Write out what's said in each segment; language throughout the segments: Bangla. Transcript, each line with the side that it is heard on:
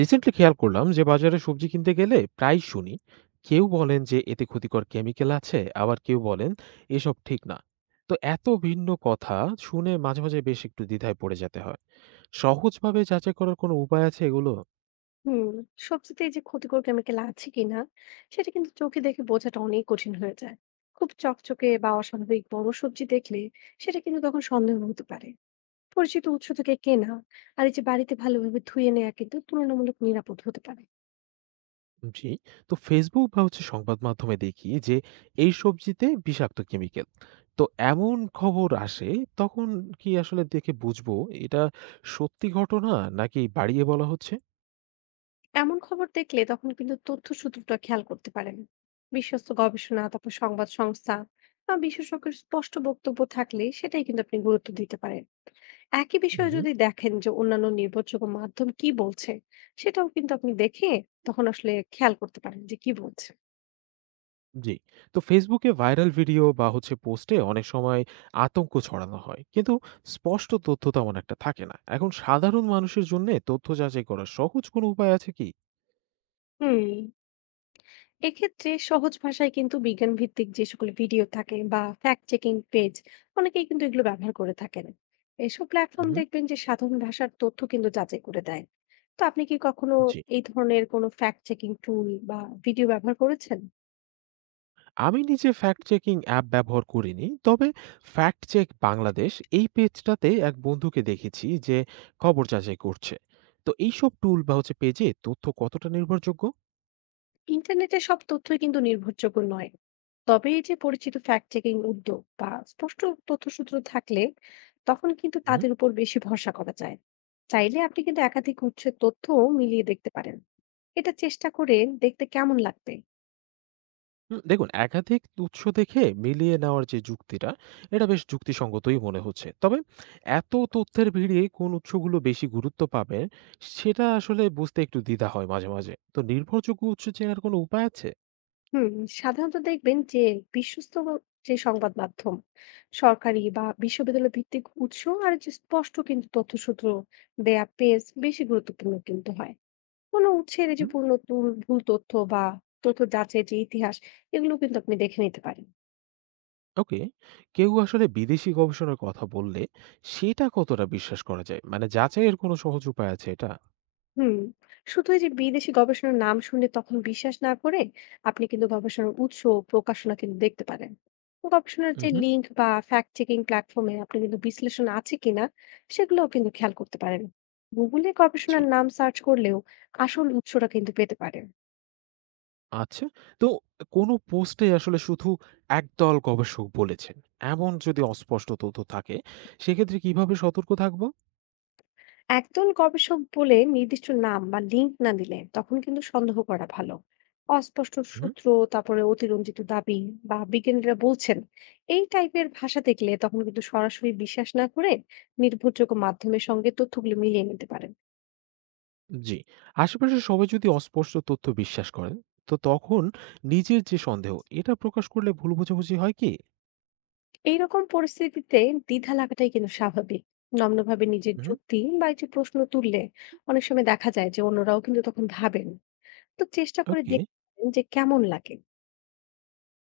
right: রিসেন্টলি খেয়াল করলাম যে বাজারে সবজি কিনতে গেলে প্রায় শুনি কেউ বলেন যে এতে ক্ষতিকর কেমিক্যাল আছে, আবার কেউ বলেন এসব ঠিক না। তো এত ভিন্ন কথা শুনে মাঝে মাঝে বেশ একটু দ্বিধায় পড়ে যেতে হয়। সহজভাবে যাচাই করার কোনো উপায় আছে এগুলো?
left: হুম। সবজিতে এই যে ক্ষতিকর কেমিক্যাল আছে কিনা, সেটা কিন্তু চোখে দেখে বোঝাটা অনেক কঠিন হয়ে যায়। খুব চকচকে বা অস্বাভাবিক বড় সবজি দেখলে সেটা কিন্তু তখন সন্দেহ হতে পারে। পরিচিত উৎস থেকে কেনা আর এই যে বাড়িতে ভালোভাবে ধুয়ে নেওয়া কিন্তু তুলনামূলক নিরাপদ হতে পারে।
right: জি। তো ফেসবুক বা হচ্ছে সংবাদ মাধ্যমে দেখি যে এই সবজিতে বিষাক্ত কেমিক্যাল, তো এমন খবর আসে। তখন কি আসলে দেখে বুঝবো এটা সত্যি ঘটনা নাকি বাড়িয়ে বলা হচ্ছে?
left: এমন খবর দেখলে তখন কিন্তু তথ্য সূত্রটা খেয়াল করতে পারেন। বিশ্বস্ত গবেষণা, তারপর সংবাদ সংস্থা বা বিশেষজ্ঞের স্পষ্ট বক্তব্য থাকলে সেটাই কিন্তু আপনি গুরুত্ব দিতে পারেন। একই বিষয়ে যদি দেখেন যে অন্যান্য নির্ভরযোগ্য মাধ্যম কি বলছে, সেটাও কিন্তু আপনি দেখে তখন আসলে খেয়াল করতে পারেন যে কি বলছে।
right: জি। তো ফেসবুকে ভাইরাল ভিডিও বা হচ্ছে পোস্টে অনেক সময় আতঙ্ক ছড়ানো হয়। কিন্তু স্পষ্ট তথ্য তেমন একটা থাকে না। এখন সাধারণ মানুষের জন্যে তথ্য যাচাই করার সহজ কোনো উপায় আছে কি?
left: হুম। এক্ষেত্রে সহজ ভাষায় কিন্তু বিজ্ঞান ভিত্তিক যে সকল ভিডিও থাকে বা ফ্যাক্ট চেকিং পেজ, অনেকেই কিন্তু এগুলো ব্যবহার করে থাকেন। এসব প্ল্যাটফর্ম
right: হুম।
left: দেখবেন যে সাধারণ ভাষার তথ্য কিন্তু যাচাই করে দেয়। তো আপনি কি কখনো
right: জি।
left: এই ধরনের কোনো ফ্যাক্ট চেকিং টুল বা ভিডিও ব্যবহার করেছেন?
right: আমি নিজে ফ্যাক্ট চেকিং অ্যাপ ব্যবহার করিনি। তবে ফ্যাক্ট চেক বাংলাদেশ এই পেজটাতে এক বন্ধুকে দেখেছি যে খবর যাচাই করছে। তো এইসব টুল বা হচ্ছে পেজে তথ্য কতটা নির্ভরযোগ্য?
left: ইন্টারনেটে সব তথ্যই কিন্তু নির্ভরযোগ্য নয়। তবে এই যে পরিচিত ফ্যাক্ট চেকিং উদ্যোগ বা স্পষ্ট তথ্যসূত্র থাকলে তখন কিন্তু তাদের উপর বেশি ভরসা করা যায়। চাইলে আপনি কিন্তু একাধিক উৎসের তথ্য মিলিয়ে দেখতে পারেন। এটা চেষ্টা করে দেখতে কেমন লাগবে।
right: হুম, দেখুন, একাধিক উৎস দেখে মিলিয়ে নেওয়ার যে যুক্তিটা, এটা বেশ যুক্তিসঙ্গতই মনে হচ্ছে। তবে এত তথ্যের ভিড়ে কোন উৎসগুলো বেশি গুরুত্ব পাবে সেটা আসলে বুঝতে একটু দ্বিধা হয় মাঝে মাঝে। তো নির্ভরযোগ্য উৎস চেনার কোনো উপায় আছে?
left: হুম। সাধারণত দেখবেন যে বিশ্বস্ত যে সংবাদ মাধ্যম, সরকারি বা বিশ্ববিদ্যালয় ভিত্তিক উৎস আর যে স্পষ্ট কিন্তু তথ্যসূত্র দেয়া পেজ বেশি গুরুত্বপূর্ণ কিন্তু হয়। কোনো উৎসের এই যে
right: হুম।
left: পূর্ণ তুল ভুল তথ্য বা তথ্য যাচাই যে ইতিহাস, এগুলো কিন্তু আপনি দেখে নিতে পারেন।
right: ওকে। কেউ আসলে বিদেশি গবেষণার কথা বললে সেটা কতটা বিশ্বাস করা যায়, মানে যাচাইয়ের কোনো সহজ উপায় আছে এটা?
left: হুম। শুধু এই যে বিদেশি গবেষণার নাম শুনে তখন বিশ্বাস না করে আপনি কিন্তু গবেষণার উৎস ও প্রকাশনা কিন্তু দেখতে পারেন। গবেষণার যে
right: হুম।
left: লিঙ্ক বা ফ্যাক্ট চেকিং প্ল্যাটফর্মে আপনি কিন্তু বিশ্লেষণ আছে কিনা, সেগুলোও কিন্তু খেয়াল করতে পারেন। গুগলে
right: জি।
left: গবেষণার নাম সার্চ করলেও আসল উৎসটা কিন্তু পেতে পারেন।
right: আচ্ছা। তো কোনো পোস্টে আসলে শুধু একদল গবেষক বলেছেন, এমন যদি অস্পষ্ট তথ্য থাকে, সেক্ষেত্রে কিভাবে সতর্ক থাকব?
left: একদল গবেষক বলে নির্দিষ্ট নাম বা লিঙ্ক না দিলে তখন কিন্তু সন্দেহ করা ভালো। অস্পষ্ট
right: হুম।
left: সূত্র, তারপরে অতিরঞ্জিত দাবি বা বিজ্ঞানীরা বলছেন, এই টাইপের ভাষা দেখলে তখন কিন্তু সরাসরি বিশ্বাস না করে নির্ভরযোগ্য মাধ্যমের সঙ্গে তথ্যগুলো মিলিয়ে নিতে পারেন।
right: জি। আশেপাশের সবাই যদি অস্পষ্ট তথ্য বিশ্বাস করেন, তো তখন নিজের যে সন্দেহ, এটা প্রকাশ করলে ভুল বোঝাবুঝি হয় কি?
left: এইরকম পরিস্থিতিতে দ্বিধা লাগাটাই কিন্তু স্বাভাবিক। নম্রভাবে নিজের
right: হুম।
left: যুক্তি বা একটি প্রশ্ন তুললে অনেক সময় দেখা যায় যে অন্যরাও কিন্তু তখন ভাবেন। তো চেষ্টা করে
right: ওকে।
left: দেখবেন যে কেমন লাগে।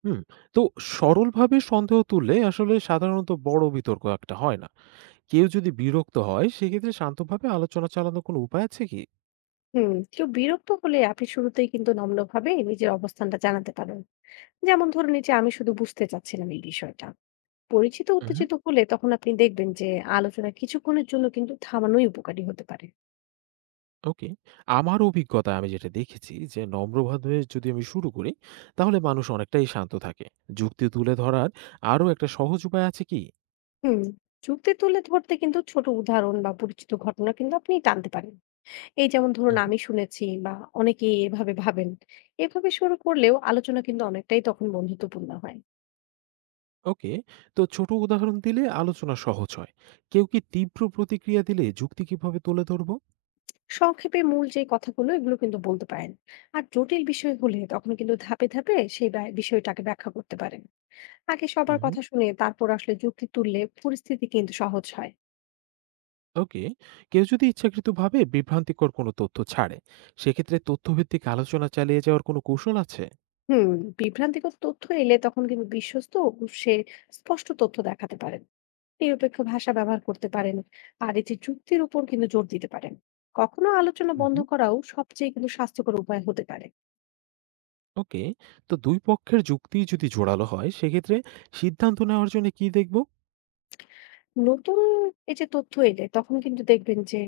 right: হুম। তো সরলভাবে সন্দেহ তুললে আসলে সাধারণত বড় বিতর্ক একটা হয় না। কেউ যদি বিরক্ত হয়, সেক্ষেত্রে শান্তভাবে আলোচনা চালানোর কোনো উপায় আছে কি?
left: হুম। কেউ বিরক্ত হলে আপনি শুরুতেই কিন্তু নম্রভাবে নিজের অবস্থানটা জানাতে পারেন। যেমন ধরুন, এই যে আমি শুধু বুঝতে চাচ্ছিলাম এই বিষয়টা। পরিচিত উত্তেজিত হলে তখন আপনি দেখবেন যে আলোচনা কিছুক্ষণের জন্য কিন্তু থামানোই উপকারী হতে পারে।
right: ওকে। আমার অভিজ্ঞতায় আমি যেটা দেখেছি যে নম্রভাবে যদি আমি শুরু করি তাহলে মানুষ অনেকটাই শান্ত থাকে। যুক্তি তুলে ধরার আরো একটা সহজ উপায় আছে কি?
left: হুম। যুক্তি তুলে ধরতে কিন্তু ছোট উদাহরণ বা পরিচিত ঘটনা কিন্তু আপনি টানতে পারেন। এই যেমন ধরুন,
right: হুম।
left: আমি শুনেছি বা অনেকেই এভাবে ভাবেন, এভাবে শুরু করলেও আলোচনা কিন্তু অনেকটাই তখন বন্ধুত্বপূর্ণ হয়।
right: ওকে। তো ছোট উদাহরণ দিলে আলোচনা সহজ হয়। কেউ কি তীব্র প্রতিক্রিয়া দিলে যুক্তি কিভাবে তুলে ধরবো?
left: সংক্ষেপে মূল যে কথাগুলো, এগুলো কিন্তু বলতে পারেন। আর জটিল বিষয় হলে তখন কিন্তু ধাপে ধাপে সেই বিষয়টাকে ব্যাখ্যা করতে পারেন। আগে সবার
right: হুম।
left: কথা শুনে তারপর আসলে যুক্তি তুললে পরিস্থিতি কিন্তু সহজ হয়।
right: ওকে। কেউ যদি ইচ্ছাকৃতভাবে বিভ্রান্তিকর কোনো তথ্য ছাড়ে, সেক্ষেত্রে তথ্যভিত্তিক আলোচনা চালিয়ে যাওয়ার কোনো কৌশল আছে?
left: হুম। বিভ্রান্তিকর তথ্য এলে তখন কিন্তু বিশ্বস্ত, সে স্পষ্ট তথ্য দেখাতে পারেন। নিরপেক্ষ ভাষা ব্যবহার করতে পারেন। আর এই যে যুক্তির উপর কিন্তু জোর দিতে পারেন। কখনো আলোচনা বন্ধ
right: হুম।
left: করাও সবচেয়ে কিন্তু স্বাস্থ্যকর উপায় হতে পারে।
right: ওকে। তো ২ পক্ষের যুক্তি যদি জোরালো হয় সেক্ষেত্রে সিদ্ধান্ত নেওয়ার জন্য কি দেখব?
left: নতুন এই যে তথ্য এলে তখন কিন্তু দেখবেন যে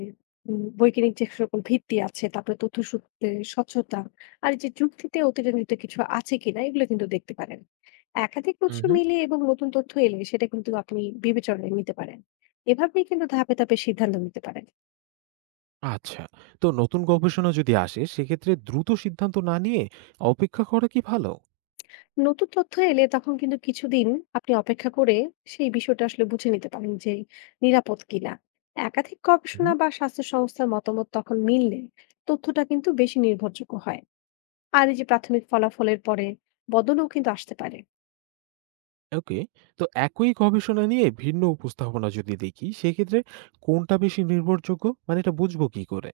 left: বৈজ্ঞানিক যে সকল ভিত্তি আছে, তারপরে তথ্য সূত্রে স্বচ্ছতা, আর এই যে যুক্তিতে অতিরঞ্জিত কিছু আছে কিনা, এগুলো কিন্তু দেখতে পারেন। একাধিক
right: হুম,
left: উৎস
right: হুম।
left: মিলে এবং নতুন তথ্য এলে সেটা কিন্তু আপনি বিবেচনায় নিতে পারেন। এভাবেই কিন্তু ধাপে ধাপে সিদ্ধান্ত নিতে পারেন।
right: আচ্ছা। তো নতুন গবেষণা যদি আসে সেক্ষেত্রে দ্রুত সিদ্ধান্ত না নিয়ে অপেক্ষা করা কি ভালো?
left: নতুন তথ্য এলে তখন কিন্তু কিছুদিন আপনি অপেক্ষা করে সেই বিষয়টা আসলে বুঝে নিতে পারেন যে নিরাপদ কিনা। একাধিক
right: হুম।
left: গবেষণা বা স্বাস্থ্য সংস্থার মতামত তখন মিললে তথ্যটা কিন্তু বেশি নির্ভরযোগ্য হয়। আর এই যে প্রাথমিক ফলাফলের পরে বদলও কিন্তু আসতে পারে।
right: ওকে। তো একই গবেষণা নিয়ে ভিন্ন উপস্থাপনা যদি দেখি সেক্ষেত্রে কোনটা বেশি নির্ভরযোগ্য? মানে এটা বুঝবো কি করে?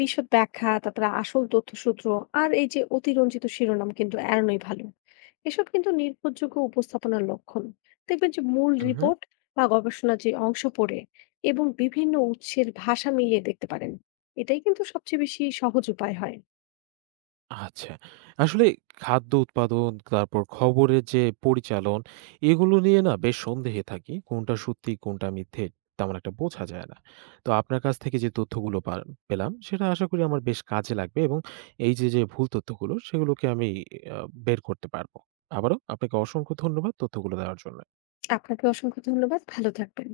left: বিশদ ব্যাখ্যা, তারপরে আসল তথ্যসূত্র আর এই যে অতিরঞ্জিত শিরোনাম কিন্তু এড়ানোই ভালো। এসব কিন্তু নির্ভরযোগ্য উপস্থাপনার লক্ষণ। দেখবেন যে মূল রিপোর্ট বা গবেষণার যে অংশ পড়ে এবং বিভিন্ন উৎসের ভাষা মিলিয়ে দেখতে পারেন। এটাই কিন্তু সবচেয়ে বেশি সহজ উপায় হয়।
right: আচ্ছা। আসলে খাদ্য উৎপাদন, তারপর খবরের যে পরিচালন, এগুলো নিয়ে না বেশ সন্দেহে থাকি। কোনটা সত্যি, কোনটা মিথ্যে তেমন একটা বোঝা যায় না। তো আপনার কাছ থেকে যে তথ্যগুলো পেলাম, সেটা আশা করি আমার বেশ কাজে লাগবে এবং এই যে, যে ভুল তথ্যগুলো, সেগুলোকে আমি আ বের করতে পারব। আবারও আপনাকে অসংখ্য ধন্যবাদ তথ্যগুলো দেওয়ার জন্য।
left: আপনাকে অসংখ্য ধন্যবাদ, ভালো থাকবেন।